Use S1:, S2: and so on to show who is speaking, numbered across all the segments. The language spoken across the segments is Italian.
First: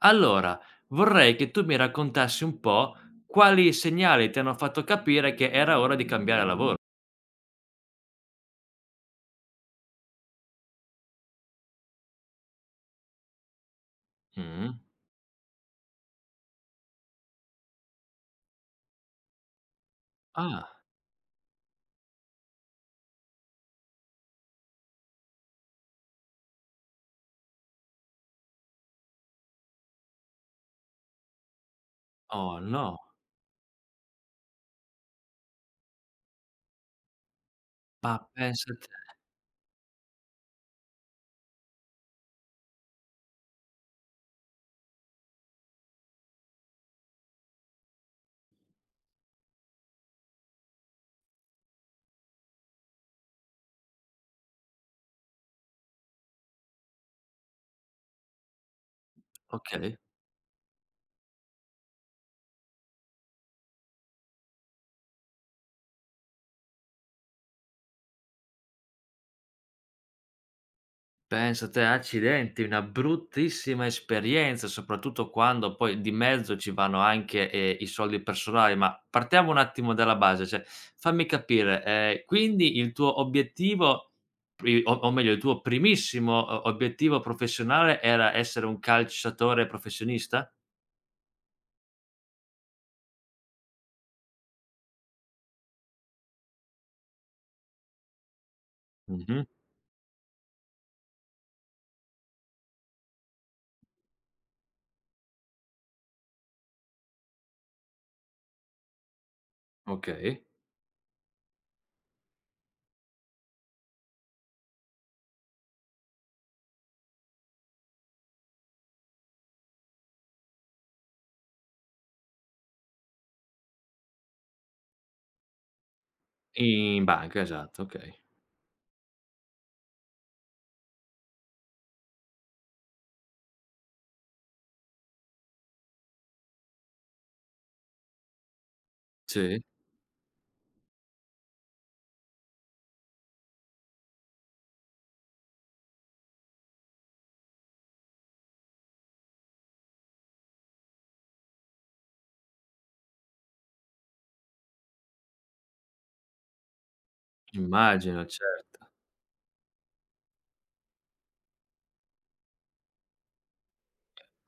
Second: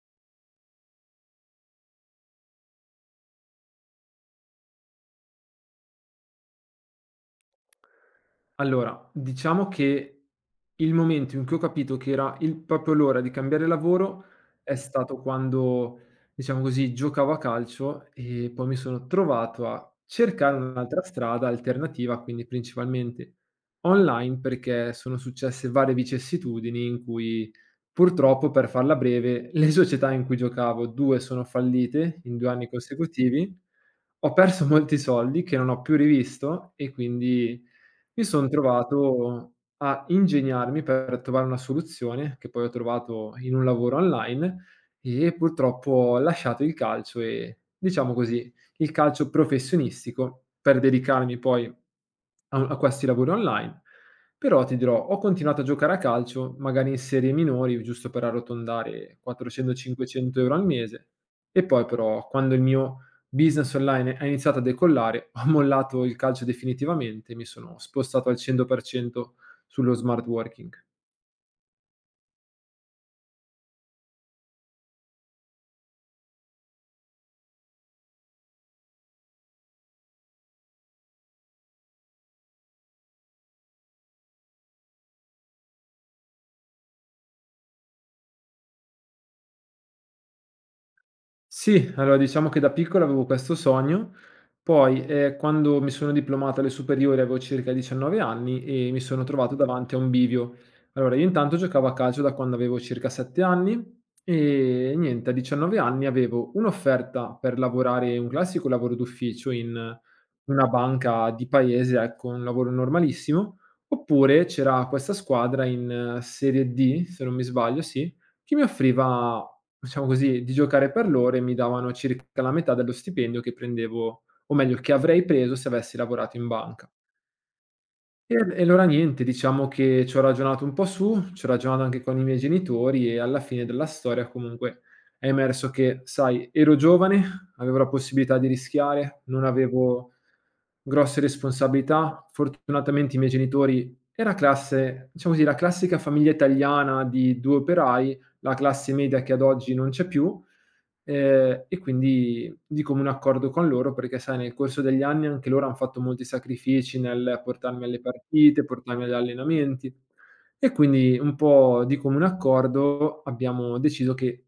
S1: Allora, vorrei che tu mi raccontassi un po' quali segnali ti hanno fatto capire che era ora di cambiare lavoro.
S2: Allora, diciamo che il momento in cui ho capito che era il proprio l'ora di cambiare lavoro
S1: Mh.
S2: è stato quando, diciamo così, giocavo a calcio e poi mi sono trovato a cercare
S1: Ah,
S2: un'altra strada alternativa, quindi principalmente online, perché sono successe varie vicissitudini in cui purtroppo, per farla breve, le società in cui giocavo, due sono fallite in 2
S1: oh
S2: anni
S1: no,
S2: consecutivi. Ho perso molti soldi che non ho più rivisto e quindi
S1: ma
S2: mi son
S1: pensa te.
S2: trovato a ingegnarmi per trovare una soluzione, che poi ho trovato in un lavoro online, e purtroppo ho lasciato il calcio e, diciamo così, il calcio professionistico per dedicarmi poi a u a questi lavori online. Però ti dirò, ho continuato a giocare a calcio, magari in serie minori, giusto per arrotondare 400,
S1: Okay.
S2: 500 € al mese, e poi però quando il mio business online ha iniziato a decollare, ho mollato il calcio definitivamente e mi sono spostato al 100% sullo smart working.
S1: Pensa te, accidenti, una bruttissima esperienza, soprattutto quando poi di mezzo ci vanno anche, i soldi personali. Ma partiamo un attimo dalla base, cioè fammi capire, quindi il tuo obiettivo pri o meglio il tuo primissimo o obiettivo professionale era essere un calciatore professionista?
S2: Sì, allora diciamo che da piccolo avevo questo sogno, poi, quando mi sono diplomato alle superiori avevo circa 19 anni e mi sono
S1: Mh-mh,
S2: trovato davanti a un bivio. Allora io intanto giocavo a calcio da quando avevo circa 7 anni e niente, a 19 anni avevo un'offerta per lavorare un classico lavoro d'ufficio in
S1: okay.
S2: una banca di paese, ecco, un lavoro normalissimo, oppure c'era questa squadra in Serie D, se non mi sbaglio, sì, che mi offriva, diciamo così, di giocare per l'ora e mi davano circa la metà dello stipendio che prendevo o meglio che avrei preso se avessi lavorato in banca.
S1: In banca, esatto, okay.
S2: E allora niente, diciamo che ci ho ragionato un po' su, ci ho ragionato anche con i miei genitori e alla fine della storia comunque è emerso che, sai, ero giovane, avevo la possibilità di rischiare, non
S1: Sì,
S2: avevo grosse responsabilità. Fortunatamente i miei genitori era classe, diciamo così, la classica famiglia italiana di 2 operai, la classe media che ad oggi non c'è più. E quindi di comune accordo con loro, perché sai nel corso degli anni anche loro han fatto molti sacrifici nel portarmi alle
S1: immagino, cer
S2: partite, portarmi agli allenamenti e quindi un po' di comune accordo abbiamo deciso che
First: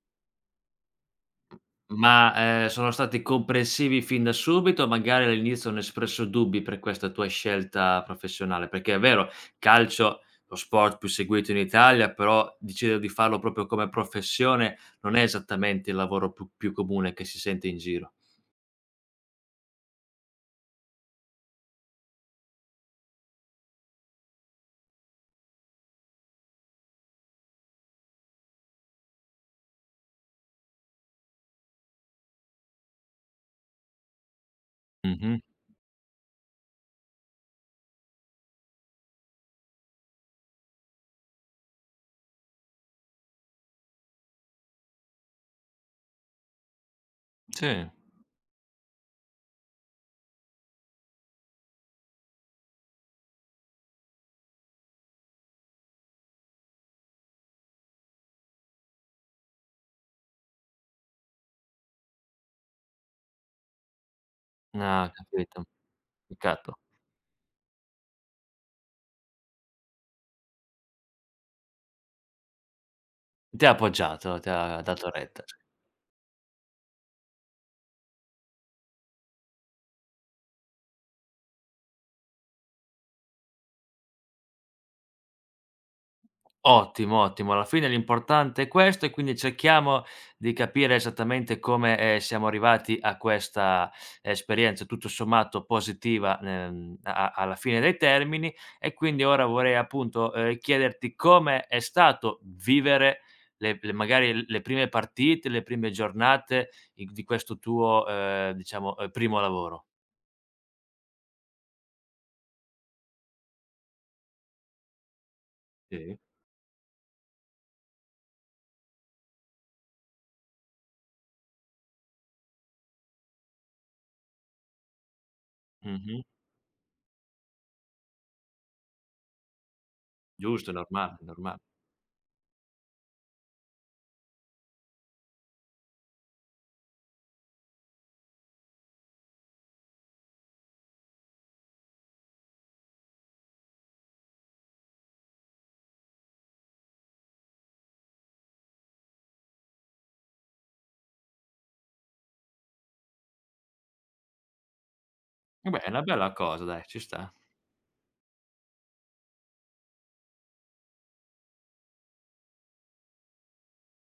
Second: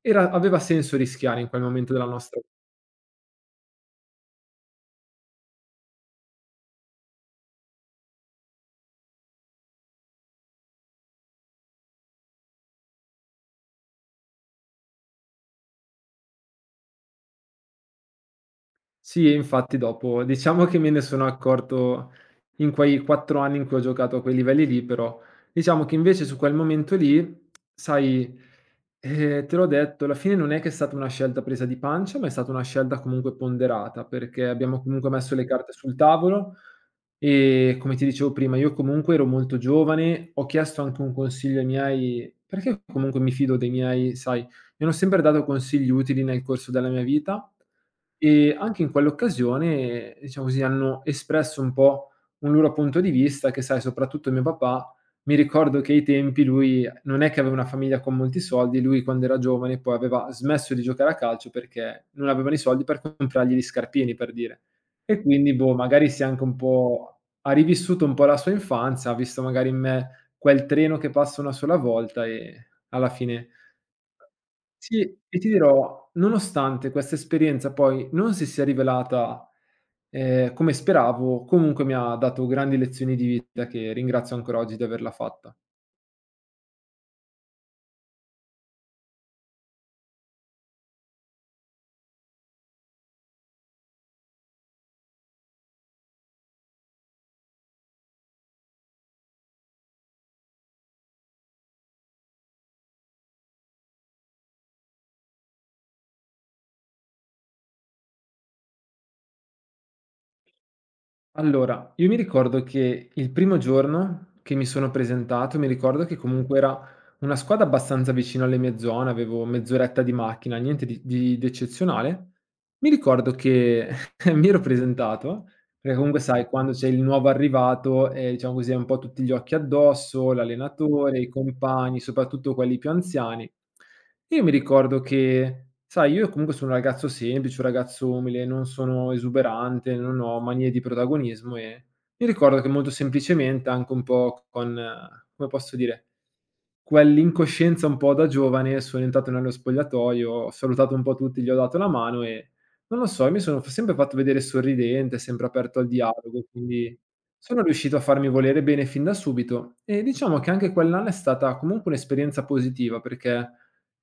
S2: era aveva senso rischiare in quel momento della
S1: ma,
S2: nostra vita.
S1: sono stati comprensivi fin da subito, magari all'inizio hanno espresso dubbi per questa tua scelta professionale? Perché è vero, calcio, lo sport più seguito in Italia, però decidere di farlo proprio come professione non è esattamente il lavoro più comune che si sente in giro.
S2: Sì, e infatti dopo diciamo che me ne sono accorto in quei 4 anni in cui ho giocato a quei livelli lì, però diciamo che invece su quel momento lì, sai, te l'ho detto, alla fine non è che è stata una scelta presa di pancia, ma è stata una scelta comunque ponderata, perché abbiamo comunque messo
S1: Mh-mh,
S2: le carte sul tavolo e, come ti dicevo prima, io comunque ero molto giovane, ho chiesto anche un consiglio ai miei perché comunque mi fido dei miei, sai, mi hanno sempre dato consigli utili nel corso della mia vita
S1: sì.
S2: e anche in quell'occasione, diciamo così, hanno espresso un po' un loro punto di vista che, sai, soprattutto mio papà, mi ricordo che ai tempi lui non è che aveva una famiglia con molti soldi, lui quando era giovane poi aveva smesso di giocare a calcio perché non avevano i soldi per comprargli gli scarpini, per dire.
S1: Ah,
S2: E quindi,
S1: capito,
S2: boh, magari si è anche un
S1: peccato.
S2: po' ha rivissuto un po' la sua infanzia, ha visto magari in me quel treno che passa una sola volta e alla fine
S1: Ti ha appoggiato, ti ha
S2: sì,
S1: dato
S2: e
S1: retta.
S2: ti dirò, nonostante questa esperienza poi non si sia rivelata, come speravo, comunque mi ha dato grandi lezioni di vita che ringrazio ancora oggi di averla fatta.
S1: Ottimo, ottimo. Alla fine l'importante è questo e quindi cerchiamo di capire esattamente come, siamo arrivati a questa esperienza tutto sommato positiva, a a alla fine dei termini e quindi ora vorrei appunto, chiederti come è stato vivere le magari l le prime partite, le prime giornate i di questo tuo, diciamo, primo lavoro.
S2: Allora, io mi ricordo che il primo giorno che mi sono presentato, mi ricordo che
S1: Sì.
S2: comunque era una squadra abbastanza vicino alle mie zone, avevo mezz'oretta di macchina, niente di eccezionale. Mi ricordo che mi ero presentato perché comunque
S1: Mh-mh.
S2: sai quando c'è il nuovo arrivato, diciamo così, hai un po' tutti gli occhi addosso,
S1: Giusto, è normale,
S2: l'allenatore,
S1: è
S2: i
S1: normale.
S2: compagni, soprattutto quelli più anziani. Io mi ricordo che, sai, io comunque sono un ragazzo semplice, un ragazzo umile, non sono esuberante, non ho manie di protagonismo e mi ricordo che molto semplicemente, anche un po' con, come posso dire, quell'incoscienza un po' da giovane, sono entrato nello spogliatoio, ho salutato un po' tutti, gli ho dato la mano e non lo so, io mi sono f sempre fatto vedere sorridente, sempre
S1: Eh
S2: aperto
S1: beh,
S2: al
S1: è una bella
S2: dialogo,
S1: cosa dai,
S2: quindi
S1: ci sta.
S2: sono riuscito a farmi volere bene fin da subito e diciamo che anche quell'anno è stata comunque un'esperienza positiva, perché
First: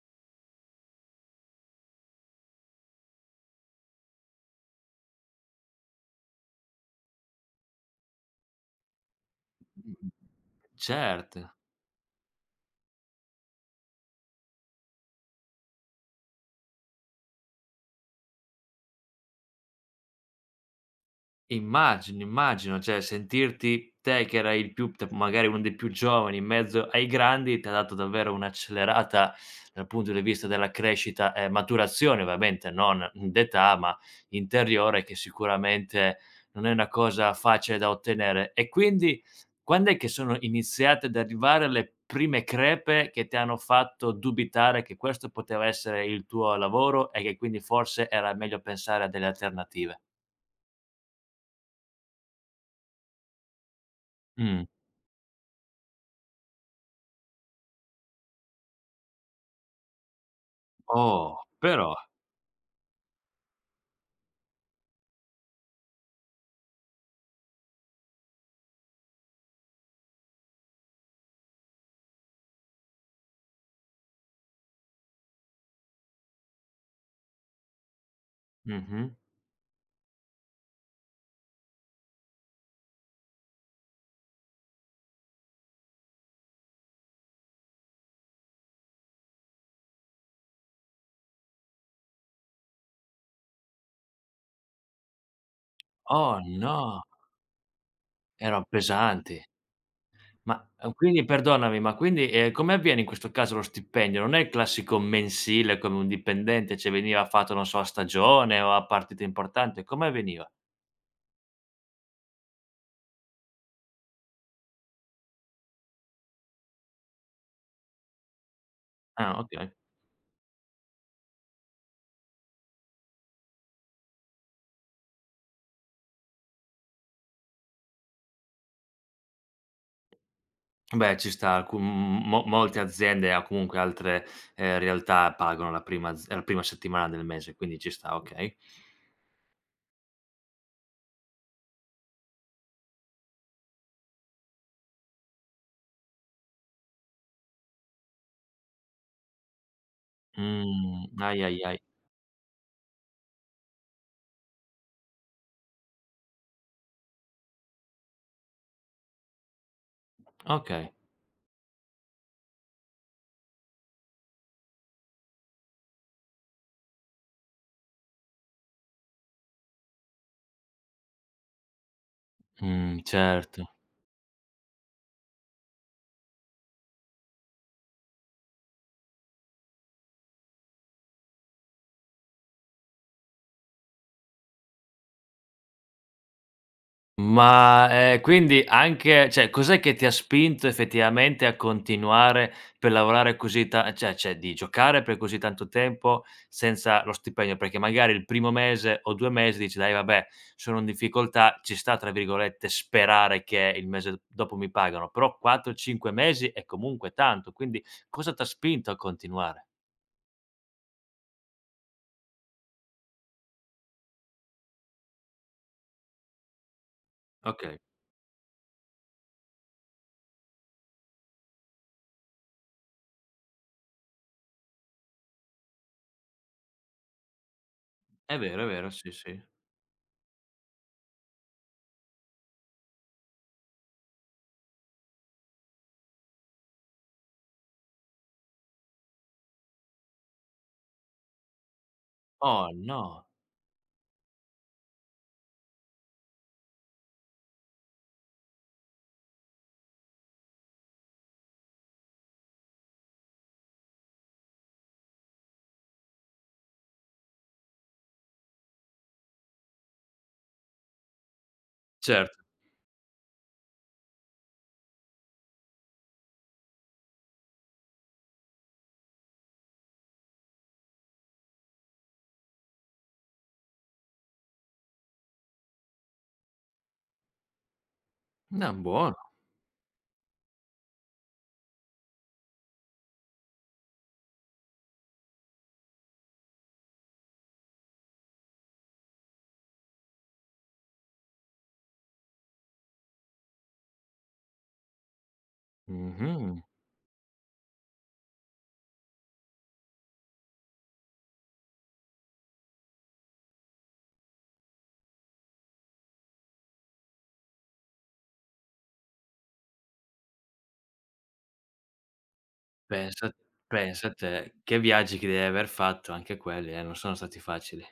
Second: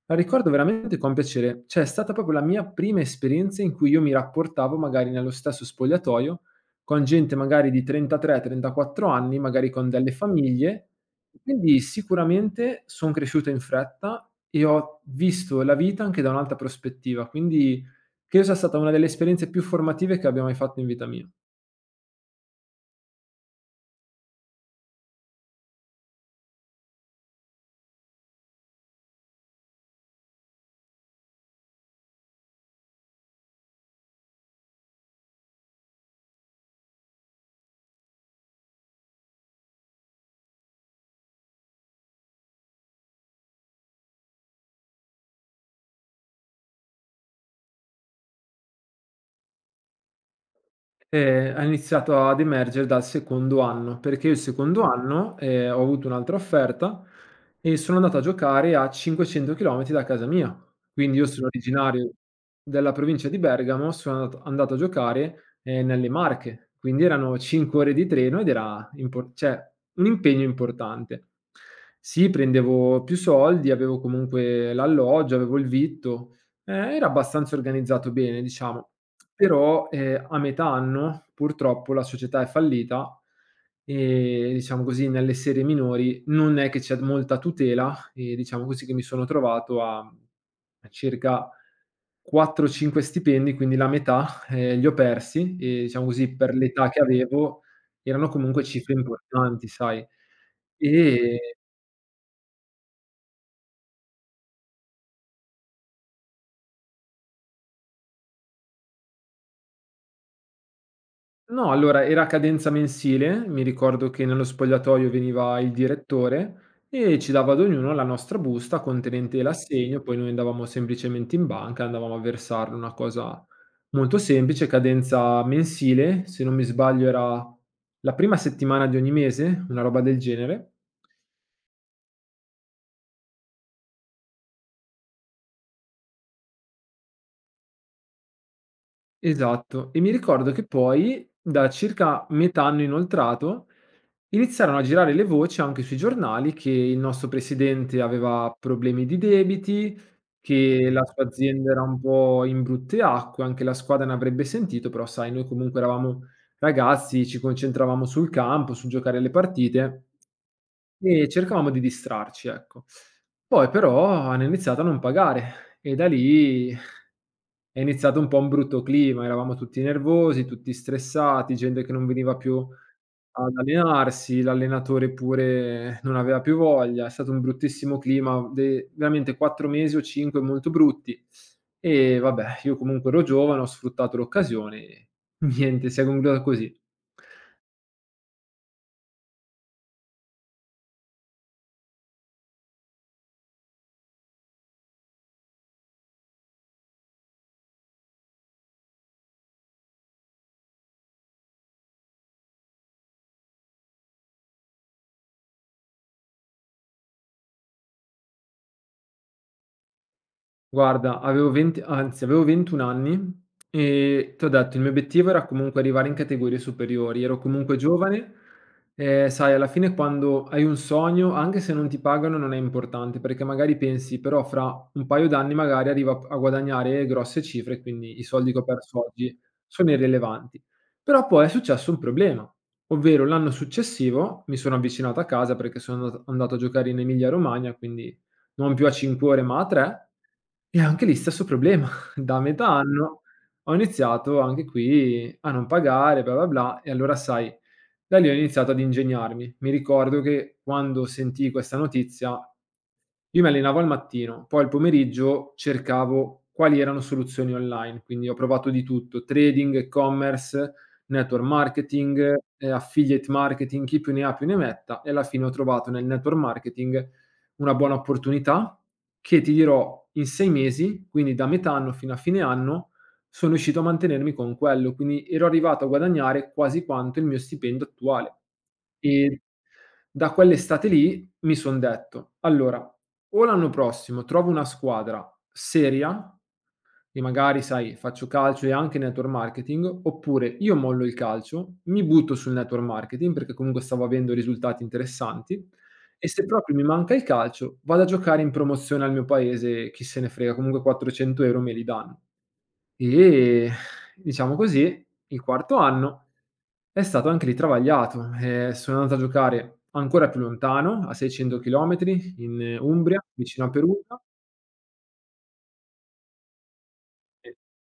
S2: la ricordo veramente con piacere. Cioè, è stata proprio la mia prima esperienza in cui io mi rapportavo magari nello stesso spogliatoio con gente magari di 33, 34 anni, magari con delle famiglie,
S1: Certo.
S2: quindi sicuramente son cresciuto in fretta e ho visto la vita anche da un'altra prospettiva. Quindi che io sia stata una delle esperienze più formative che abbia mai fatto in vita mia.
S1: Immagino, immagino, cioè sentirti te che era il più t magari uno dei più giovani in mezzo ai grandi, t'ha dato davvero un'accelerata dal punto di vista della crescita e maturazione, ovviamente non d'età, ma interiore, che sicuramente non è una cosa facile da ottenere. E quindi quand'è che sono iniziate ad arrivare le prime crepe che ti hanno fatto dubitare che questo poteva essere il tuo lavoro e che quindi forse era meglio pensare a delle alternative?
S2: Ha iniziato ad emergere dal secondo anno, perché io il
S1: Mh.
S2: secondo anno, ho avuto un'altra offerta e sono andato a giocare a 500 chilometri da casa mia. Quindi io
S1: Oh,
S2: sono
S1: però.
S2: originario della provincia di Bergamo, sono andato a giocare, nelle Marche, quindi erano 5 ore di treno ed era impor cioè un impegno importante. Sì, prendevo più soldi, avevo comunque l'alloggio, avevo il vitto, era abbastanza organizzato bene, diciamo.
S1: Mh-mh.
S2: Però, a metà anno purtroppo la società è fallita e, diciamo così, nelle serie minori non è che c'è molta tutela e diciamo così che mi sono trovato a circa 4, 5 stipendi, quindi la metà, li ho persi e diciamo così
S1: Oh
S2: per l'età che
S1: no,
S2: avevo erano comunque
S1: erano
S2: cifre
S1: pesanti.
S2: importanti, sai.
S1: Ma,
S2: E
S1: perdonami, ma quindi, come avviene in questo caso lo stipendio? Non è il classico mensile come un dipendente, cioè veniva fatto, non so, a stagione o a partita importante, come avveniva?
S2: no, allora era a cadenza mensile, mi ricordo che nello spogliatoio veniva il direttore e ci dava ad ognuno la nostra busta
S1: Ah,
S2: contenente
S1: okay.
S2: l'assegno, poi noi andavamo semplicemente in banca, andavamo a versarlo, una cosa molto semplice, cadenza mensile, se non mi sbaglio era la prima settimana di ogni mese, una roba del genere.
S1: Beh, ci sta, alcu m mo molte aziende o comunque altre, realtà pagano la prima settimana del mese, quindi ci sta, okay.
S2: Esatto, e mi ricordo che poi da circa metà anno inoltrato iniziarono a girare le voci anche sui giornali che il nostro presidente aveva problemi di debiti, che la sua
S1: Ai, ai,
S2: azienda
S1: ai.
S2: era un po' in brutte acque, anche la squadra ne avrebbe sentito, però sai noi comunque eravamo ragazzi, ci concentravamo sul campo, sul giocare le partite
S1: Okay.
S2: e cercavamo di distrarci, ecco. Poi però hanno iniziato a non pagare e da lì è iniziato un po' un brutto clima, eravamo tutti nervosi, tutti stressati, gente che non veniva più ad
S1: Certo.
S2: allenarsi, l'allenatore pure non aveva più voglia, è stato un bruttissimo clima, de veramente 4 mesi o 5 molto brutti. E vabbè, io comunque ero giovane, ho sfruttato l'occasione e niente, si è conclusa così.
S1: Ma, quindi anche cioè cos'è che ti ha spinto effettivamente a continuare per lavorare così ta cioè cioè di giocare per così tanto tempo senza lo stipendio? Perché magari il primo mese o 2 mesi dici: "Dai vabbè, sono in difficoltà, ci sta, tra virgolette, "sperare" che il mese dopo mi pagano", però 4, 5 mesi è comunque tanto, quindi cosa t'ha spinto a continuare?
S2: Guarda, avevo 20 anzi avevo 21 anni e t'ho detto il mio obiettivo era comunque arrivare in categorie superiori, ero comunque
S1: Okay,
S2: giovane. Sai alla fine quando hai un sogno, anche se non ti pagano non è importante, perché magari pensi: "Però fra un paio d'anni magari arrivo a guadagnare grosse cifre, quindi i soldi che ho
S1: è vero,
S2: perso
S1: sì,
S2: oggi
S1: sì.
S2: sono irrilevanti". Però poi è successo un problema, ovvero l'anno successivo mi sono avvicinato a casa perché sono andato a giocare in Emilia Romagna, quindi non più a 5 ore ma a 3 e anche lì stesso problema. Da metà
S1: Oh
S2: anno
S1: no!
S2: ho iniziato anche qui a non pagare, bla, bla, bla, e allora sai, da lì ho iniziato ad ingegnarmi. Mi ricordo che quando sentii questa notizia io mi allenavo al mattino, poi al pomeriggio cercavo quali erano soluzioni online, quindi ho provato di tutto: trading, e-commerce, network marketing,
S1: Certo.
S2: affiliate marketing, chi più ne ha più ne metta, e alla fine ho trovato nel network marketing una buona opportunità che, ti dirò, in 6 mesi, quindi da metà anno fino a fine anno, sono riuscito a mantenermi con quello, quindi ero arrivato a guadagnare quasi quanto il mio stipendio attuale.
S1: No, buono.
S2: E da quell'estate lì mi son detto: "Allora, o l'anno prossimo trovo una squadra seria e magari, sai, faccio calcio e anche network marketing, oppure io mollo il calcio, mi butto sul network marketing perché comunque stavo avendo risultati interessanti e se
S1: Mh-mh.
S2: proprio mi manca il calcio vado a giocare in promozione al mio paese, chi se ne frega, comunque 400 € me li danno". E diciamo così, il quarto anno è stato anche lì travagliato. Sono andato a giocare ancora più lontano, a 600 chilometri in Umbria,
S1: Pensa
S2: vicino a
S1: pensa
S2: Perugia.
S1: te, che viaggi che devi aver fatto anche quelli, non sono stati
S2: E
S1: facili.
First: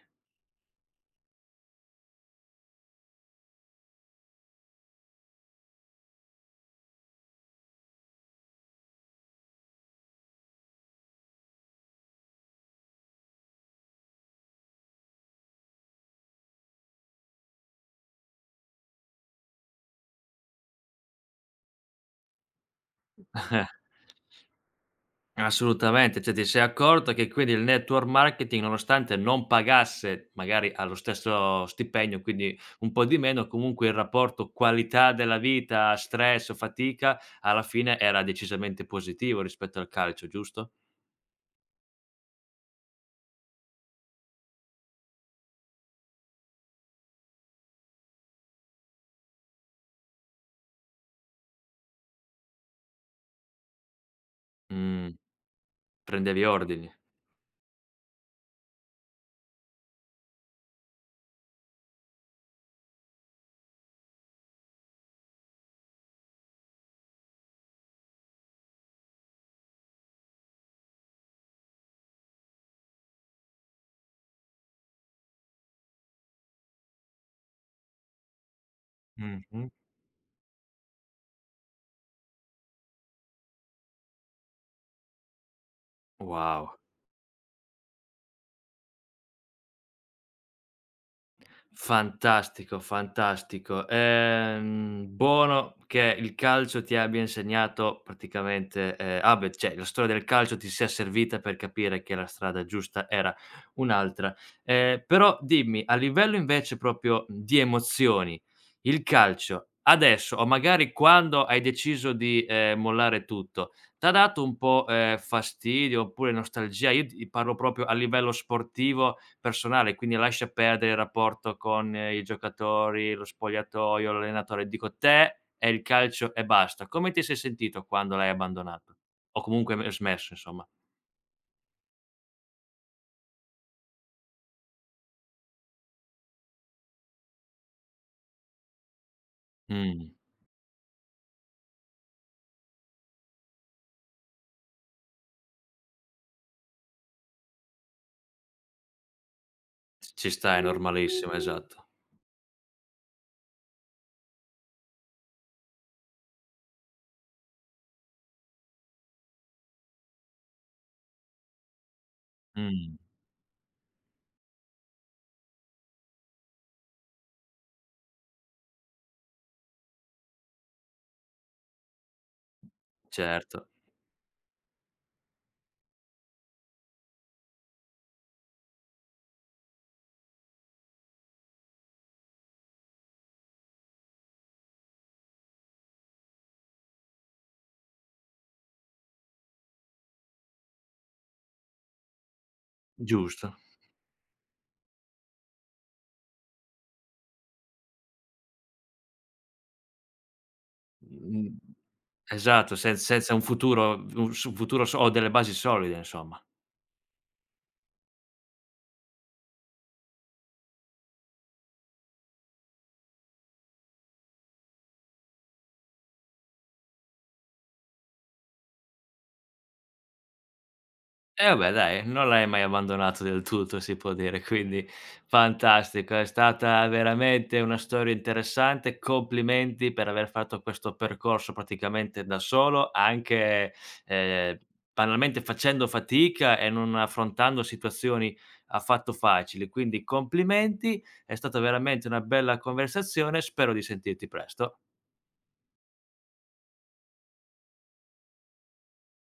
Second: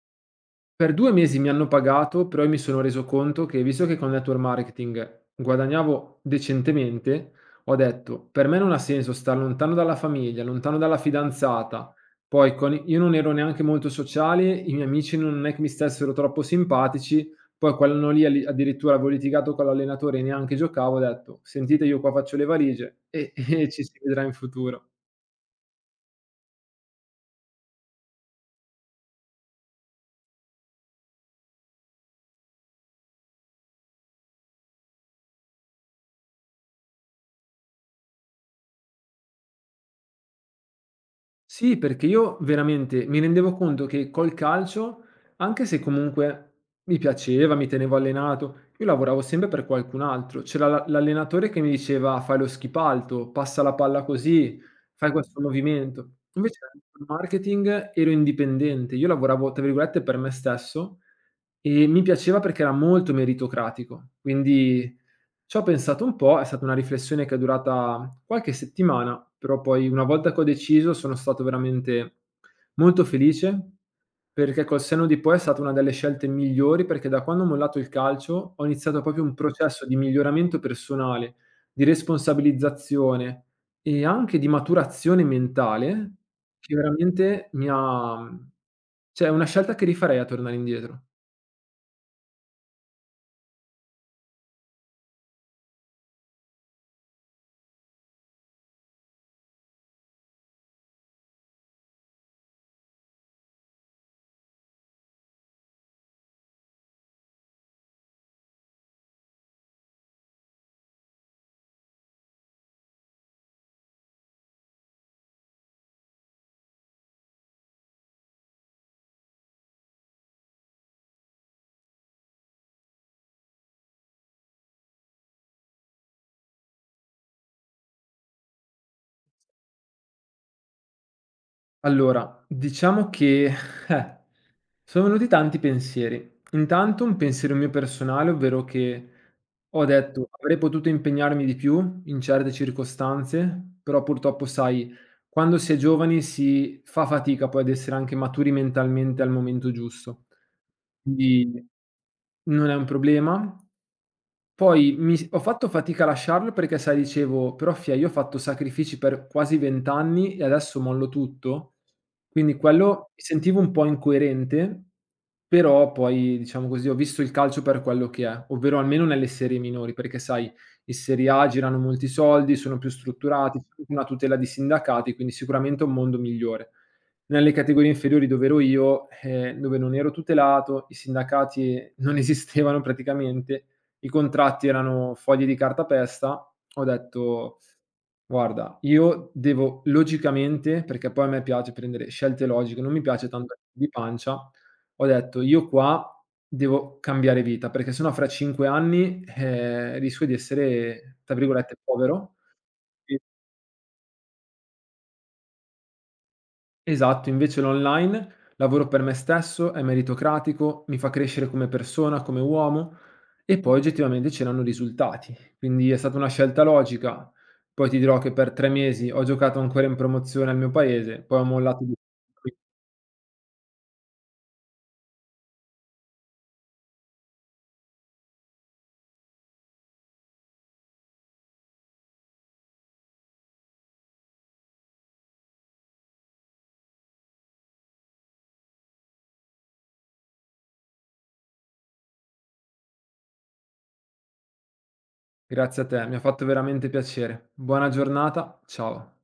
S2: per 2 mesi mi hanno pagato, però io mi sono reso conto che visto che con network marketing guadagnavo decentemente, ho detto: "Per me non ha senso star lontano dalla famiglia, lontano dalla fidanzata". Poi con i io non ero neanche molto sociale, i miei amici non è che mi stessero troppo simpatici, poi quell'anno lì ali addirittura avevo litigato con l'allenatore e neanche giocavo, ho detto: "Sentite, io qua faccio le valigie e e ci si vedrà in futuro".
S1: Assolutamente, cioè ti sei accorta che quindi il network marketing, nonostante non pagasse magari allo stesso stipendio, quindi un po' di meno, comunque il rapporto qualità della vita, stress, fatica, alla fine era decisamente positivo rispetto al calcio, giusto?
S2: Sì, perché io veramente mi rendevo conto che col calcio, anche se comunque mi piaceva, mi tenevo allenato, io lavoravo sempre per qualcun altro. C'era l'allenatore che mi diceva fai lo schipalto, passa la palla così,
S1: Mh,
S2: fai questo movimento.
S1: prendevi
S2: Invece
S1: ordini.
S2: nel marketing ero indipendente, io lavoravo tra virgolette per me stesso e mi piaceva perché era molto meritocratico. Quindi c'ho pensato un po', è stata una riflessione che è durata qualche settimana, però poi una volta che ho deciso sono stato veramente molto felice, perché col senno di poi è stata una delle scelte migliori, perché da quando ho mollato il calcio ho iniziato proprio un
S1: Mh-mh.
S2: processo di miglioramento personale, di responsabilizzazione e anche di maturazione mentale che
S1: Wow.
S2: veramente mi ha, cioè è una scelta che rifarei a tornare indietro.
S1: Fantastico, fantastico. Buono che il calcio ti abbia insegnato praticamente, ah beh, cioè la storia del calcio ti sia servita per capire che la strada giusta era un'altra. Però dimmi, a livello invece proprio di emozioni, il calcio adesso o magari quando hai deciso di, mollare tutto, t'ha dato un po', fastidio oppure nostalgia? Io ti parlo proprio a livello sportivo personale, quindi lascia perdere il rapporto con i giocatori, lo spogliatoio, l'allenatore. Dico te è il calcio e basta. Come ti sei sentito quando l'hai abbandonato? O comunque m smesso insomma.
S2: Allora, diciamo che, eh, sono venuti tanti pensieri. Intanto un pensiero mio personale, ovvero che ho
S1: Mh.
S2: detto: "Avrei potuto impegnarmi di più in certe circostanze", però purtroppo sai, quando si è giovani si fa fatica poi ad essere anche maturi mentalmente al momento
S1: C
S2: giusto.
S1: Ci sta, è normalissimo,
S2: Quindi
S1: esatto.
S2: non è un problema. Poi mi s ho fatto fatica a lasciarlo perché sai dicevo: "Però fia, io ho fatto sacrifici per quasi 20 anni e adesso mollo tutto?" Quindi
S1: Mh.
S2: quello mi sentivo un po' incoerente, però poi, diciamo così, ho visto il calcio per quello che è, ovvero almeno nelle serie minori, perché sai in Serie A girano molti soldi, sono più strutturati, c'è
S1: Certo,
S2: anche una tutela di sindacati, quindi sicuramente è un mondo migliore. Nelle categorie inferiori dove ero io, dove non ero tutelato, i sindacati non esistevano praticamente, i contratti erano fogli di cartapesta, ho detto: "Guarda, io devo logicamente", perché poi a me piace prendere scelte logiche, non mi piace tanto
S1: giusto.
S2: di pancia, ho detto: "Io qua devo cambiare vita, perché se no fra 5 anni, rischio di essere, tra
S1: Mhmm,
S2: virgolette, 'povero'".
S1: esatto,
S2: E
S1: senza un futuro un s futuro so o delle basi solide insomma.
S2: esatto, invece l'online lavoro per me stesso, è meritocratico, mi fa crescere come persona, come uomo e poi oggettivamente c'erano risultati. Quindi è stata una scelta logica. Poi ti dirò che per 3 mesi ho giocato ancora in promozione al mio paese, poi ho
S1: E vabbè
S2: mollato di
S1: dai, non l'hai mai abbandonato del tutto si può dire, quindi fantastico. È stata veramente una storia interessante. Complimenti per aver fatto questo percorso praticamente da solo, anche, ehm, banalmente facendo fatica e non affrontando situazioni affatto facili. Quindi complimenti, è stata veramente una bella conversazione, spero di sentirti presto.
S2: grazie a te, mi ha fatto veramente piacere. Buona giornata, ciao.